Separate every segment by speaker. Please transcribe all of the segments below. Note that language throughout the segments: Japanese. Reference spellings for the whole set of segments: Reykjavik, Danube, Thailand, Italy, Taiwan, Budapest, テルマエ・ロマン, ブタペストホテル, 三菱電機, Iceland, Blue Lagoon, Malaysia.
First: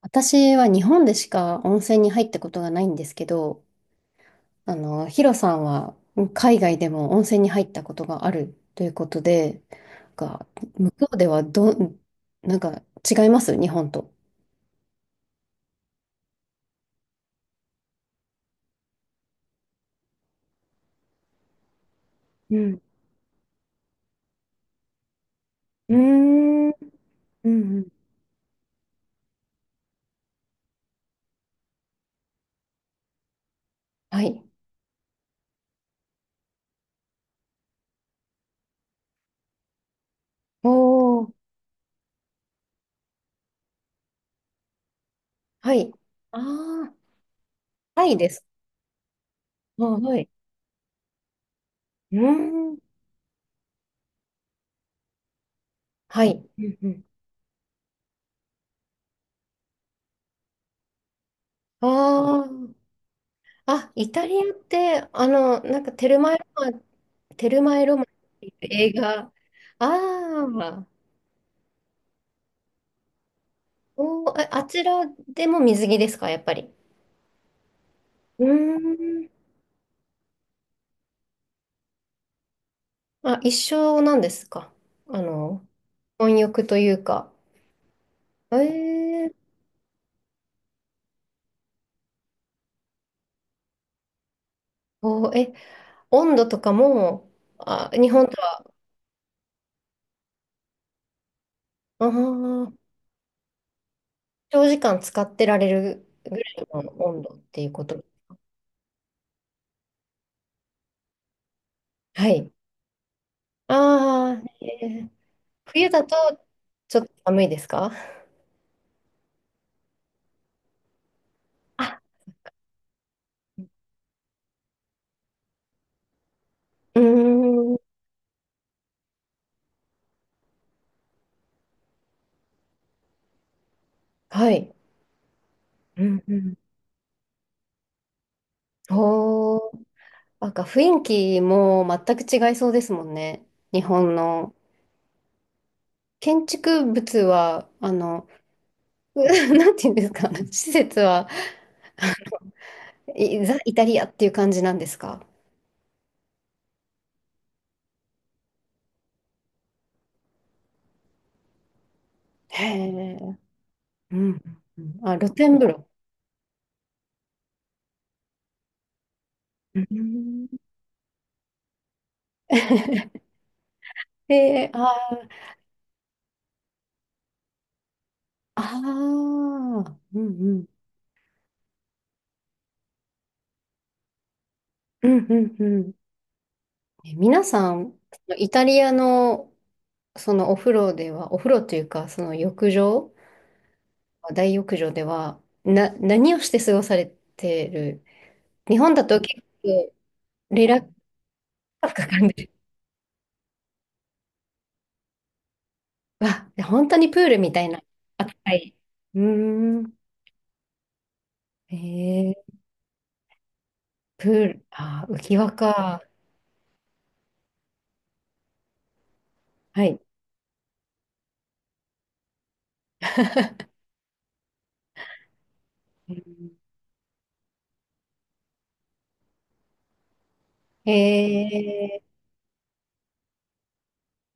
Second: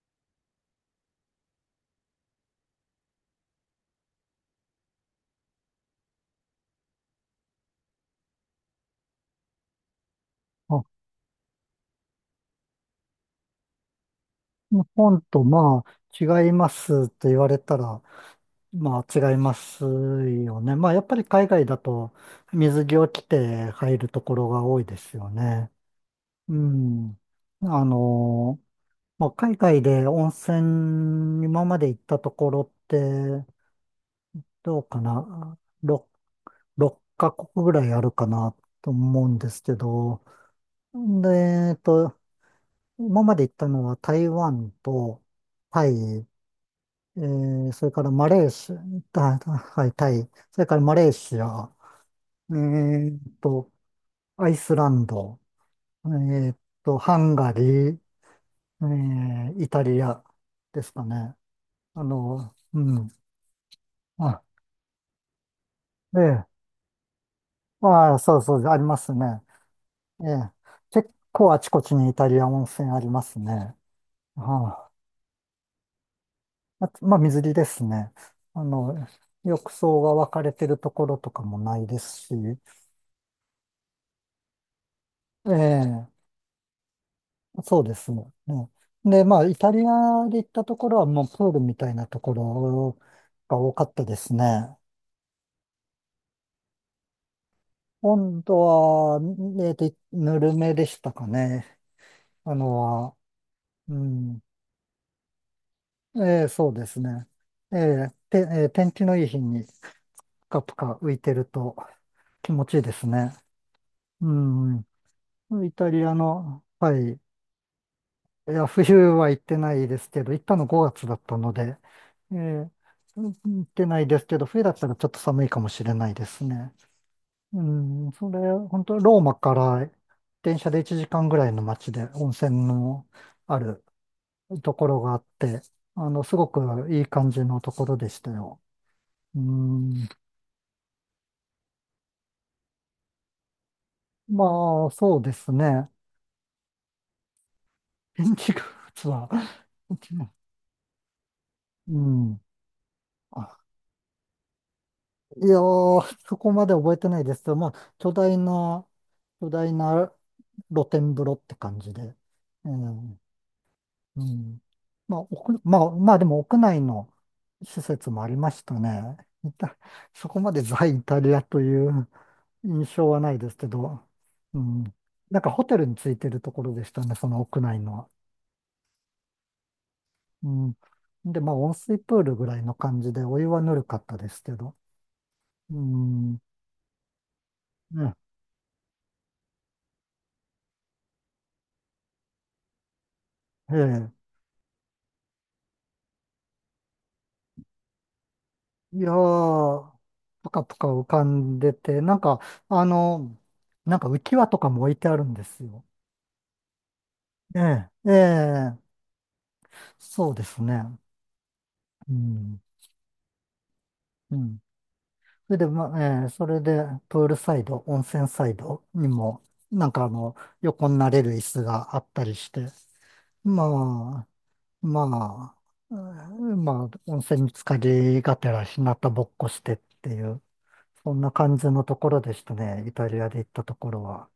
Speaker 1: 私は日本でしか温泉に入ったことがないんですけど、ヒロさんは海外でも温泉に入ったことがあるということで、が、
Speaker 2: あ、
Speaker 1: 向こうではなんか違います日本と？
Speaker 2: 日本とまあ違いますと言われたら、まあ違いますよね。まあやっぱり海外だと
Speaker 1: うん。
Speaker 2: 水着を着て入るところが多いですよね。
Speaker 1: うー
Speaker 2: う
Speaker 1: ん。うん
Speaker 2: ん。
Speaker 1: う
Speaker 2: あ
Speaker 1: ん。
Speaker 2: の、海外で温泉、今まで行ったところって
Speaker 1: はい。
Speaker 2: どうかな。6、6カ国ぐらいあるかなと思うんですけど。
Speaker 1: お
Speaker 2: で、
Speaker 1: ー。
Speaker 2: えっと、今まで行ったのは台湾と
Speaker 1: は
Speaker 2: タ
Speaker 1: い。
Speaker 2: イ、
Speaker 1: ああ。
Speaker 2: それか
Speaker 1: タ
Speaker 2: ら
Speaker 1: イ
Speaker 2: マ
Speaker 1: で
Speaker 2: レ
Speaker 1: す。
Speaker 2: ーシア、
Speaker 1: あ
Speaker 2: はい、タ
Speaker 1: はい。
Speaker 2: イ、それからマレーシア、
Speaker 1: うー
Speaker 2: え
Speaker 1: ん。うん
Speaker 2: ーっと、アイスランド、え
Speaker 1: はい。
Speaker 2: ーっ
Speaker 1: うんうん。
Speaker 2: ハンガリー、えイタリアですかね。
Speaker 1: あ
Speaker 2: う
Speaker 1: あ。
Speaker 2: ん。
Speaker 1: あ、イタリ
Speaker 2: あ、
Speaker 1: アって、なんか
Speaker 2: ええ、
Speaker 1: テルマエ・ロマンっ
Speaker 2: ああ、そう
Speaker 1: ていう
Speaker 2: そう、あり
Speaker 1: 映
Speaker 2: ます
Speaker 1: 画。
Speaker 2: ね。え
Speaker 1: あ
Speaker 2: え、
Speaker 1: あ、
Speaker 2: 結構あちこちにイタリア温泉ありますね。
Speaker 1: おー、あち
Speaker 2: は
Speaker 1: らでも水着ですか、やっぱり？
Speaker 2: あ、あとまあ、水着ですね。
Speaker 1: うー
Speaker 2: あの、
Speaker 1: ん。
Speaker 2: 浴槽が分かれてるところとかもないですし、
Speaker 1: あ、一緒なんですか？あの、
Speaker 2: ええ、
Speaker 1: 混浴というか。
Speaker 2: そうですね。うん、で、
Speaker 1: え
Speaker 2: ま
Speaker 1: ー、
Speaker 2: あ、イタリアで行ったところはもうプールみたいなところが多かったですね。
Speaker 1: おー、温度とかも、あ、日本と
Speaker 2: 温度
Speaker 1: は、
Speaker 2: は、ぬるめでしたかね。
Speaker 1: あ
Speaker 2: あ
Speaker 1: ー、
Speaker 2: のは、うん。
Speaker 1: 長時間使ってられるぐら
Speaker 2: ええ、
Speaker 1: い
Speaker 2: そうで
Speaker 1: の
Speaker 2: す
Speaker 1: 温
Speaker 2: ね。
Speaker 1: 度っていうこと？
Speaker 2: ええ、天気のいい日にぷかぷか浮いてると
Speaker 1: はい。
Speaker 2: 気持ちいいですね。う
Speaker 1: ああ、
Speaker 2: ん。イ
Speaker 1: 冬
Speaker 2: タ
Speaker 1: だ
Speaker 2: リア
Speaker 1: と
Speaker 2: の、
Speaker 1: ち
Speaker 2: は
Speaker 1: ょっと
Speaker 2: い。
Speaker 1: 寒いですか
Speaker 2: いや、冬は行ってないですけど、行ったの5月だったので、
Speaker 1: あ？
Speaker 2: えーうん、行ってないですけど、冬だったらちょっと寒いかもしれないですね。
Speaker 1: う
Speaker 2: う
Speaker 1: ーん。
Speaker 2: ん、それ、本当ローマから電車で1時間ぐらいの街で温泉のある
Speaker 1: はい。
Speaker 2: ところがあって、
Speaker 1: うんう
Speaker 2: すご
Speaker 1: ん
Speaker 2: くいい感じのところでしたよ。う
Speaker 1: おー、
Speaker 2: ん、
Speaker 1: なんか雰囲気も全く違いそうですもんね。日本の
Speaker 2: まあ、そうですね。
Speaker 1: 建築物は、
Speaker 2: 天気が、実
Speaker 1: う
Speaker 2: は、
Speaker 1: なんていうんですか、施設は、
Speaker 2: うん、
Speaker 1: ザ・イタリアっていう感じなんですか？
Speaker 2: いやー、そこまで覚えてないですけど、まあ、巨大な露天風呂って感じで。
Speaker 1: へ
Speaker 2: うん。
Speaker 1: え、う
Speaker 2: う
Speaker 1: ん。
Speaker 2: ん。
Speaker 1: うんあ、露天風
Speaker 2: ま
Speaker 1: 呂。
Speaker 2: あ、でも屋内の施設もありましたね。いた
Speaker 1: う
Speaker 2: そこ
Speaker 1: ん
Speaker 2: までザ・イタリアという印象は ないですけど、う
Speaker 1: えー、
Speaker 2: ん。
Speaker 1: あー、
Speaker 2: なんかホテルについてるところでしたね、その屋内のは。
Speaker 1: あー、う
Speaker 2: う
Speaker 1: ん
Speaker 2: ん。
Speaker 1: あ
Speaker 2: で、まあ、温水プールぐらいの感じで、お湯はぬるかったですけど。
Speaker 1: 露天風呂うん ーあーあーうんう
Speaker 2: う
Speaker 1: んうん。
Speaker 2: ん。
Speaker 1: 皆さん、
Speaker 2: ね
Speaker 1: イタリアのそのお風呂では、お風呂というか、その浴場
Speaker 2: ええ。
Speaker 1: 大浴場では、何をして過ごされてる？日本
Speaker 2: い
Speaker 1: だ
Speaker 2: や
Speaker 1: と結
Speaker 2: ー、
Speaker 1: 構、
Speaker 2: ぷか
Speaker 1: リラ
Speaker 2: ぷ
Speaker 1: ッ
Speaker 2: か
Speaker 1: ク
Speaker 2: 浮かんで
Speaker 1: ス
Speaker 2: て、
Speaker 1: か
Speaker 2: な
Speaker 1: か
Speaker 2: ん
Speaker 1: るん
Speaker 2: か、
Speaker 1: で、
Speaker 2: あの、なんか浮き輪とかも置いてあるんですよ。
Speaker 1: わ、本当にプールみ
Speaker 2: え
Speaker 1: たいな
Speaker 2: え、え
Speaker 1: 扱
Speaker 2: え、
Speaker 1: い。うーん。
Speaker 2: そうですね。う
Speaker 1: えー、
Speaker 2: ん、
Speaker 1: プー
Speaker 2: うん。
Speaker 1: ル、浮き
Speaker 2: そ
Speaker 1: 輪
Speaker 2: れで、ま、
Speaker 1: か。
Speaker 2: それで、プールサイド、温泉サイドにも、
Speaker 1: は
Speaker 2: なん
Speaker 1: い。
Speaker 2: か、横になれる椅子があったりして、まあ、ま
Speaker 1: うん
Speaker 2: まあ、温泉に浸かりがてら、日向ぼっこしてっていう、
Speaker 1: え
Speaker 2: そんな感じのとこ
Speaker 1: ー、
Speaker 2: ろでしたね、イタリアで行ったところは。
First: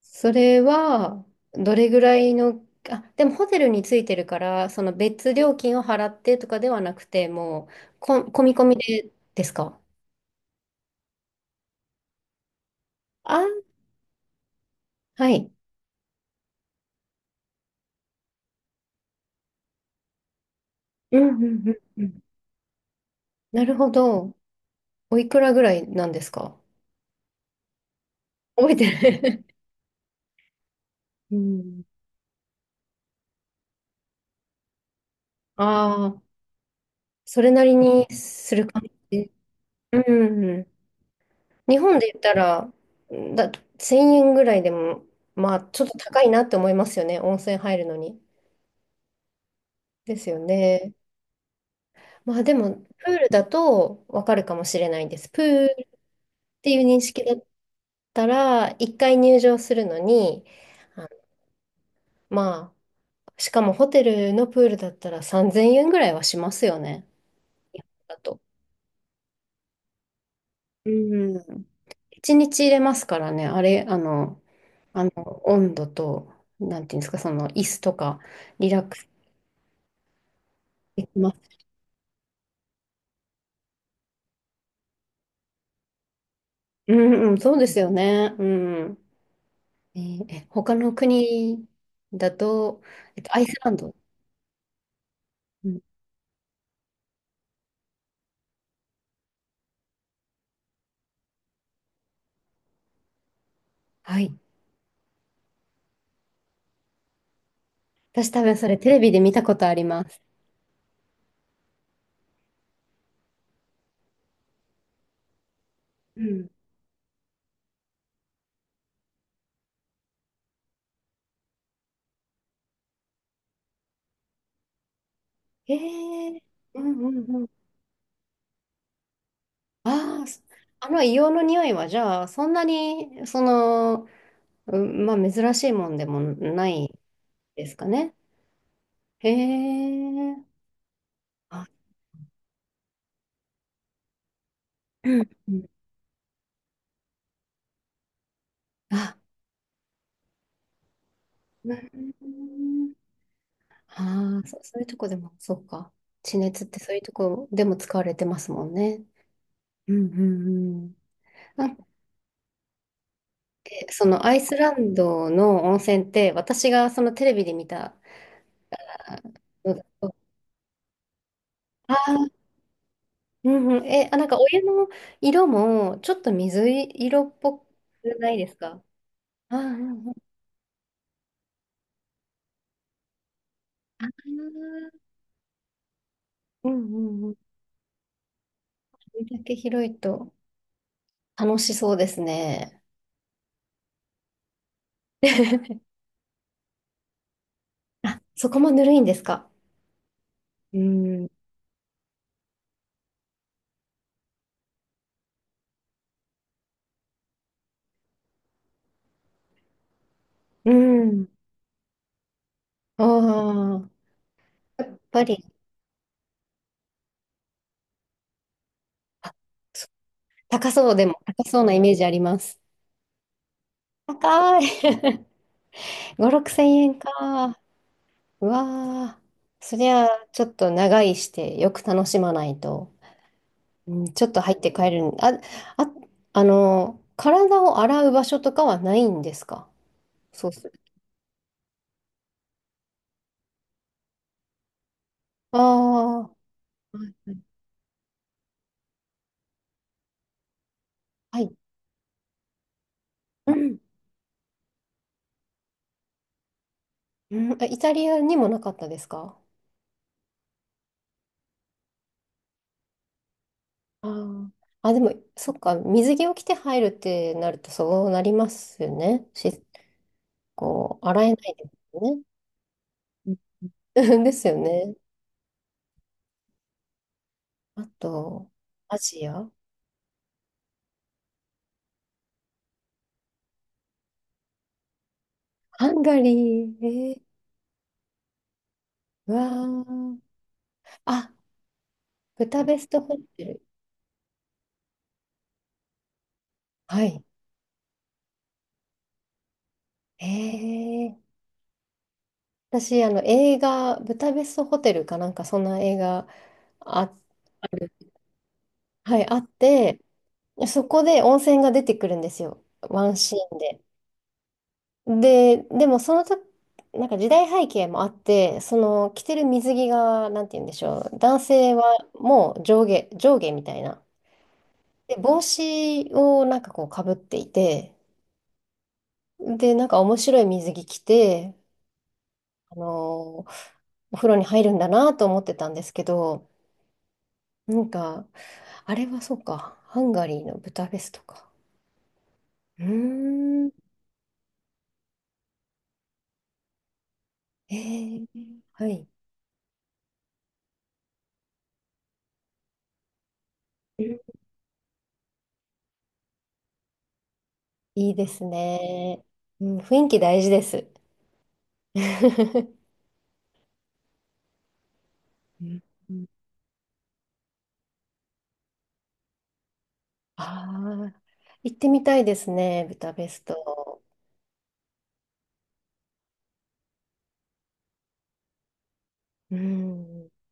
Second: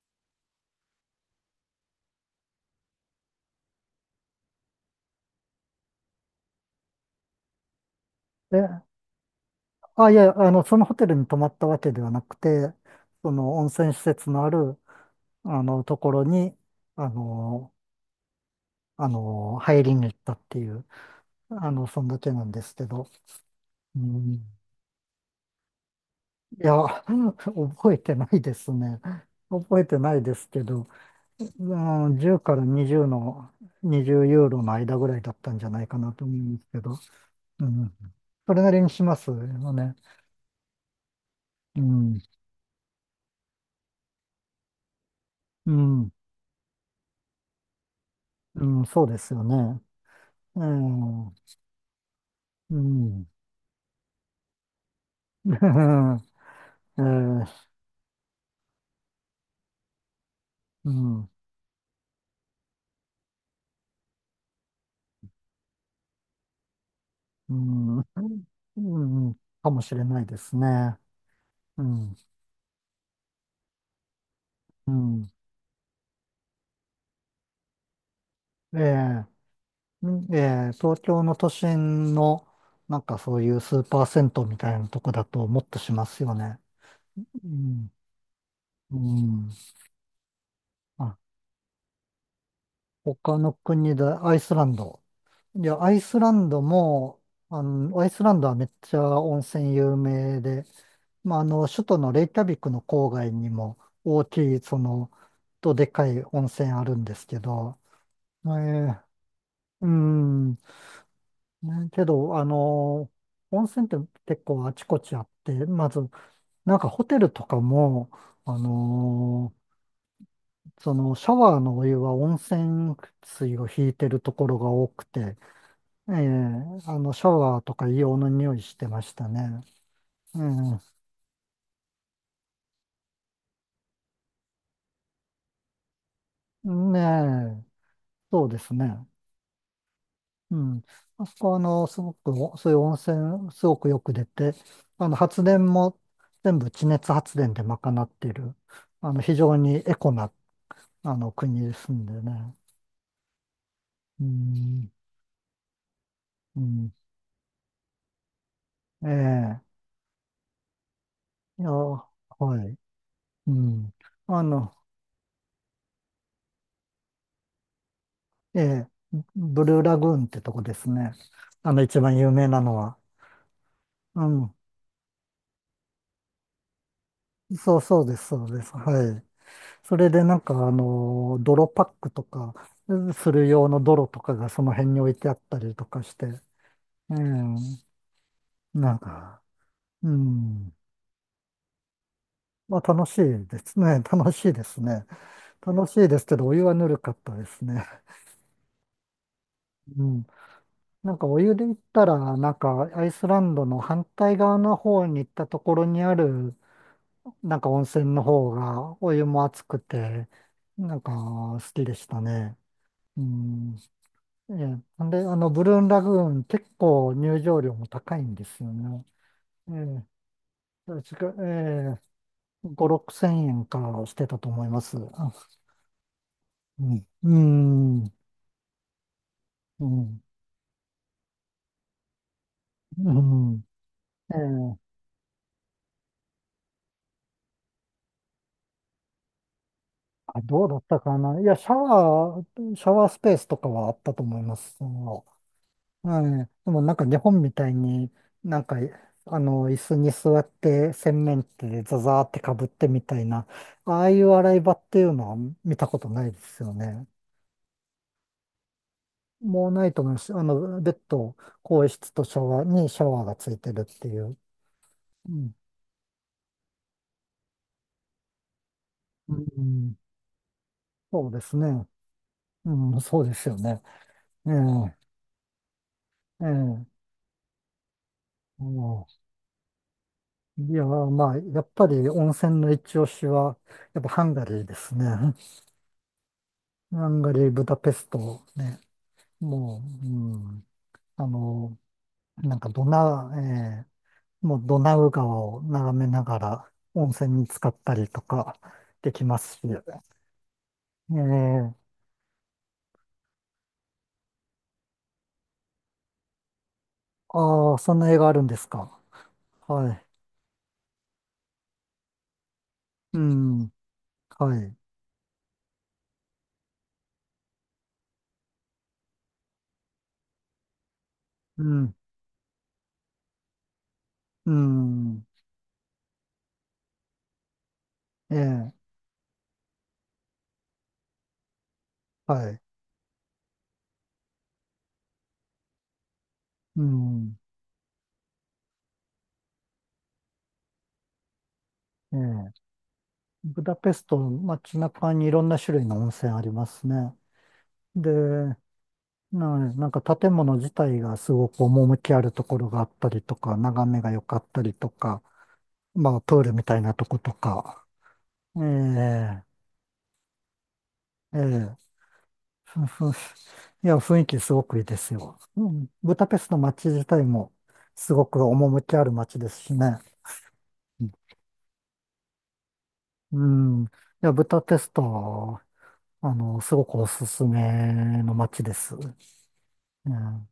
Speaker 1: それは、どれぐらいの、あ、でもホテルについてるから、その別料金を払ってとかではなくて、もう、込み
Speaker 2: え、
Speaker 1: 込みでですか？
Speaker 2: あ、いや、そのホテルに泊まったわけではなくて、そ
Speaker 1: あ、
Speaker 2: の温泉施設のある、
Speaker 1: はい。
Speaker 2: ところに、あの、入りに行ったっていう、
Speaker 1: うんうんうんう
Speaker 2: そんだ
Speaker 1: ん。
Speaker 2: けなんですけど、
Speaker 1: なるほ
Speaker 2: う
Speaker 1: ど。
Speaker 2: ん、い
Speaker 1: おいくらぐらいなんですか？
Speaker 2: や、覚えてないで
Speaker 1: 覚
Speaker 2: す
Speaker 1: えて
Speaker 2: ね。
Speaker 1: る
Speaker 2: 覚えてないですけど、
Speaker 1: うん。
Speaker 2: うん、10から20の、20ユーロの間ぐらいだった んじゃないか
Speaker 1: あ
Speaker 2: な
Speaker 1: あ、
Speaker 2: と思うんですけど、
Speaker 1: それな
Speaker 2: う
Speaker 1: り
Speaker 2: ん、
Speaker 1: にす
Speaker 2: それ
Speaker 1: る
Speaker 2: なり
Speaker 1: 感
Speaker 2: にしま
Speaker 1: じ。
Speaker 2: すよね。
Speaker 1: うん日
Speaker 2: う
Speaker 1: 本で言っ
Speaker 2: ん、
Speaker 1: たら、だ、1000円ぐらいでも、まあ、
Speaker 2: う
Speaker 1: ちょっと
Speaker 2: ん、
Speaker 1: 高いなって思いますよね。温泉入るのに。
Speaker 2: うん、そうですよね。
Speaker 1: ですよ
Speaker 2: え
Speaker 1: ね。
Speaker 2: え、
Speaker 1: まあ、でも、
Speaker 2: う
Speaker 1: プー
Speaker 2: ん、
Speaker 1: ルだとわかるかもしれないです。プール
Speaker 2: え
Speaker 1: っていう認
Speaker 2: え、
Speaker 1: 識だっ
Speaker 2: ええ、
Speaker 1: たら、1回入場するのに、あの
Speaker 2: うん、ええ、
Speaker 1: まあ、しかもホテルのプールだったら3000円ぐらいはしますよね。
Speaker 2: うん、
Speaker 1: だと。
Speaker 2: うん、かもしれないです
Speaker 1: う
Speaker 2: ね。
Speaker 1: ん。
Speaker 2: うん、
Speaker 1: 一日入れますからね、あれ、あの、
Speaker 2: う
Speaker 1: あの、
Speaker 2: ん。
Speaker 1: 温度と、なんていうんですか、その、椅子とか、リ
Speaker 2: え
Speaker 1: ラックス
Speaker 2: え、うん、ええ、東
Speaker 1: でき
Speaker 2: 京
Speaker 1: ま
Speaker 2: の都
Speaker 1: す。
Speaker 2: 心の、なんかそういうスーパー銭湯みたいなとこだともっとしますよね。
Speaker 1: うんうん、
Speaker 2: う
Speaker 1: そうです
Speaker 2: ん、
Speaker 1: よね。う
Speaker 2: う
Speaker 1: ん。
Speaker 2: ん。
Speaker 1: えーえ他の
Speaker 2: あ、
Speaker 1: 国だと、
Speaker 2: 他
Speaker 1: アイ
Speaker 2: の
Speaker 1: スランド。
Speaker 2: 国でアイスランド。い
Speaker 1: うん、
Speaker 2: や、アイスランドも、アイスランドはめっちゃ温泉有名で、まあ、首都のレイキャビクの郊外にも
Speaker 1: は
Speaker 2: 大
Speaker 1: い。
Speaker 2: きい、その、とでかい温泉あるんですけど、
Speaker 1: 私多
Speaker 2: え
Speaker 1: 分それテレ
Speaker 2: ー、
Speaker 1: ビで見たことあり
Speaker 2: う
Speaker 1: ます。
Speaker 2: ん、ねけど、温泉って結構あちこちあって、まず、
Speaker 1: うん。
Speaker 2: なんかホテルとかも、あのそのシャワーのお湯は温泉水を引いてるところが多くて、
Speaker 1: えー、うんう
Speaker 2: シ
Speaker 1: ん
Speaker 2: ャ
Speaker 1: うん。
Speaker 2: ワーとか硫黄の匂いしてましたね。
Speaker 1: ああ、
Speaker 2: う
Speaker 1: あの硫黄の匂いは、じゃあ、そんなに、その、うん、まあ、珍しいもんでもな
Speaker 2: ん、
Speaker 1: い
Speaker 2: ねえ、
Speaker 1: ですかね？
Speaker 2: そうですね。
Speaker 1: へえ。
Speaker 2: うん。あそこは、
Speaker 1: あ、
Speaker 2: すごくお、そういう温泉、すごくよく出て、
Speaker 1: うん
Speaker 2: 発
Speaker 1: うん
Speaker 2: 電も全部地熱発電で賄っている、
Speaker 1: あ、
Speaker 2: 非常にエコな、国
Speaker 1: う
Speaker 2: ですんでね。
Speaker 1: ん。
Speaker 2: う
Speaker 1: ああ、そういう
Speaker 2: ん、
Speaker 1: とこでも、そうか。地
Speaker 2: う
Speaker 1: 熱ってそ
Speaker 2: ん、
Speaker 1: ういうとこでも使われてますもんね。
Speaker 2: え
Speaker 1: うんうんうん
Speaker 2: え、い
Speaker 1: な
Speaker 2: や、
Speaker 1: ん
Speaker 2: はい、う
Speaker 1: で、
Speaker 2: ん。
Speaker 1: そのアイ
Speaker 2: あ
Speaker 1: スラ
Speaker 2: の、
Speaker 1: ンドの温泉って、私がそのテレビで見た
Speaker 2: ええ、
Speaker 1: あ
Speaker 2: ブ
Speaker 1: の
Speaker 2: ルー
Speaker 1: だ
Speaker 2: ラ
Speaker 1: と、
Speaker 2: グーンってとこですね。
Speaker 1: あー
Speaker 2: 一番有名なのは。
Speaker 1: うんうん、あ、
Speaker 2: う
Speaker 1: なんかお
Speaker 2: ん、
Speaker 1: 湯の色もちょっと水色っぽく
Speaker 2: そうそうです、
Speaker 1: ない
Speaker 2: そ
Speaker 1: で
Speaker 2: う
Speaker 1: す
Speaker 2: です。
Speaker 1: か
Speaker 2: はい。
Speaker 1: あー？う
Speaker 2: そ
Speaker 1: ん
Speaker 2: れ
Speaker 1: うん、
Speaker 2: でなんかあの、泥パックとか、する用の泥とかがその辺に置いてあったりとかして、
Speaker 1: うんう
Speaker 2: う
Speaker 1: んうん、こ
Speaker 2: ん、なん
Speaker 1: れだ
Speaker 2: か、
Speaker 1: け広い
Speaker 2: う
Speaker 1: と
Speaker 2: ん、
Speaker 1: 楽しそうです
Speaker 2: まあ、
Speaker 1: ね。
Speaker 2: 楽しいですね。楽しいですね。楽 しいですけど、お湯はぬるかったですね。
Speaker 1: あ、そこもぬるいんですか？
Speaker 2: うん。
Speaker 1: う
Speaker 2: なんか
Speaker 1: ん。
Speaker 2: お湯で行ったら、なんかアイスランドの反対側の方に行ったところにある、なんか温泉の方がお湯も熱くて、
Speaker 1: う
Speaker 2: なんか
Speaker 1: ん。
Speaker 2: 好きでしたね。うん。
Speaker 1: ああ、
Speaker 2: え
Speaker 1: やっ
Speaker 2: え、んで、
Speaker 1: ぱり、
Speaker 2: ブルーンラグーン、結構入場料も高いんですよね。
Speaker 1: あ
Speaker 2: え
Speaker 1: そ
Speaker 2: え、
Speaker 1: 高そうでも、
Speaker 2: 確か、
Speaker 1: 高そうなイメー
Speaker 2: え
Speaker 1: ジあります。
Speaker 2: え、5、6千円かしてたと
Speaker 1: 高
Speaker 2: 思
Speaker 1: い。
Speaker 2: います。あ、
Speaker 1: 5、6千
Speaker 2: う
Speaker 1: 円か。
Speaker 2: ん、うん、
Speaker 1: うわーそ
Speaker 2: う
Speaker 1: りゃ、
Speaker 2: ん、
Speaker 1: ちょっと長居して、よく楽しまないと、
Speaker 2: うん。
Speaker 1: うん、ちょっ
Speaker 2: え
Speaker 1: と入って
Speaker 2: え、
Speaker 1: 帰るん。あ、あ、体を洗う場所とかはないんですか？
Speaker 2: あ、
Speaker 1: そう
Speaker 2: ど
Speaker 1: す
Speaker 2: う
Speaker 1: る。
Speaker 2: だったかな。いや、シャワースペースとかはあったと思います。
Speaker 1: ああ、
Speaker 2: は
Speaker 1: は
Speaker 2: い。でもなんか日
Speaker 1: い。
Speaker 2: 本みたいに、なんか、椅子に座って洗
Speaker 1: は
Speaker 2: 面器
Speaker 1: い
Speaker 2: でザザーってかぶってみたいな、
Speaker 1: うん。
Speaker 2: ああいう洗い場っていうのは見たことないですよね。
Speaker 1: うん、あイタリアにもなかったですか
Speaker 2: もうないと思います。あの、ベッド、更衣室とシャワーにシャワーがついてるっ
Speaker 1: あ
Speaker 2: ていう。
Speaker 1: ー？あ、でも、
Speaker 2: う
Speaker 1: そ
Speaker 2: ん。
Speaker 1: っか、水着を着て入るってなるとそうなりますよね。
Speaker 2: うん、
Speaker 1: こう、洗
Speaker 2: そう
Speaker 1: え
Speaker 2: で
Speaker 1: ない
Speaker 2: す
Speaker 1: です
Speaker 2: ね。
Speaker 1: よね。
Speaker 2: うん、そうですよね。
Speaker 1: うん です
Speaker 2: ええ、
Speaker 1: よね。
Speaker 2: ええ。
Speaker 1: あと、
Speaker 2: う
Speaker 1: ア
Speaker 2: ん、
Speaker 1: ジア
Speaker 2: いや、まあ、やっぱり温泉の一押しは、やっぱハンガリーですね。
Speaker 1: ハンガリ
Speaker 2: ハ
Speaker 1: ー、
Speaker 2: ンガリー、ブダペストね。
Speaker 1: うわ
Speaker 2: もう、う
Speaker 1: ー。
Speaker 2: ん、あ
Speaker 1: あ、
Speaker 2: の、
Speaker 1: ブ
Speaker 2: なん
Speaker 1: タ
Speaker 2: か
Speaker 1: ベ
Speaker 2: ド
Speaker 1: ストホテル。
Speaker 2: ナ、えー、もうドナウ川を眺めながら
Speaker 1: は
Speaker 2: 温
Speaker 1: い。
Speaker 2: 泉に浸かったりとかできますし、え
Speaker 1: えー、
Speaker 2: え、
Speaker 1: 私、映画、ブタベストホテルかなんか、そんな映画あ、あ
Speaker 2: ああ、
Speaker 1: る
Speaker 2: そんな映画あるんですか。
Speaker 1: はい、あっ
Speaker 2: は
Speaker 1: て、
Speaker 2: い。
Speaker 1: そこで温泉が出てくるんですよ。ワン
Speaker 2: う
Speaker 1: シーン
Speaker 2: ん、
Speaker 1: で。
Speaker 2: はい。
Speaker 1: で、でもそのと、なんか時代背景もあって、その着てる水着が、なんて言うんでしょう、男
Speaker 2: う
Speaker 1: 性は
Speaker 2: ん、
Speaker 1: もう上下、上下みたいな。
Speaker 2: う
Speaker 1: で、
Speaker 2: ん、
Speaker 1: 帽子をなんかこうかぶっていて、
Speaker 2: ええ、
Speaker 1: で、なんか面白い水着着て、
Speaker 2: はい。
Speaker 1: あのーお風呂に入るんだなと思ってたんですけど、
Speaker 2: うん、
Speaker 1: なんか、あれはそうか、ハンガリーのブタフェストか。
Speaker 2: ええ、
Speaker 1: う
Speaker 2: ブ
Speaker 1: ーん、
Speaker 2: ダペスト、街中にいろんな種類の温泉ありますね。
Speaker 1: え
Speaker 2: で、
Speaker 1: ー、はい、
Speaker 2: なんか建物自体がすごく趣あるところがあったりとか、眺めが良かったりとか、まあプールみたいなとことか、
Speaker 1: いいです
Speaker 2: え
Speaker 1: ね。
Speaker 2: え、
Speaker 1: うん、雰囲気大事です。
Speaker 2: ええ、ふ んふん、いや、雰囲気すごくいいですよ。
Speaker 1: う
Speaker 2: うん、ブ
Speaker 1: ん
Speaker 2: ダペストの街自体もすごく趣ある街ですしね。
Speaker 1: あ
Speaker 2: う
Speaker 1: ー行ってみたいですね、ブダペス
Speaker 2: ん、うん、い
Speaker 1: ト。
Speaker 2: や、ブダペストは、すごくおすすめの街です。う
Speaker 1: うん。
Speaker 2: ん。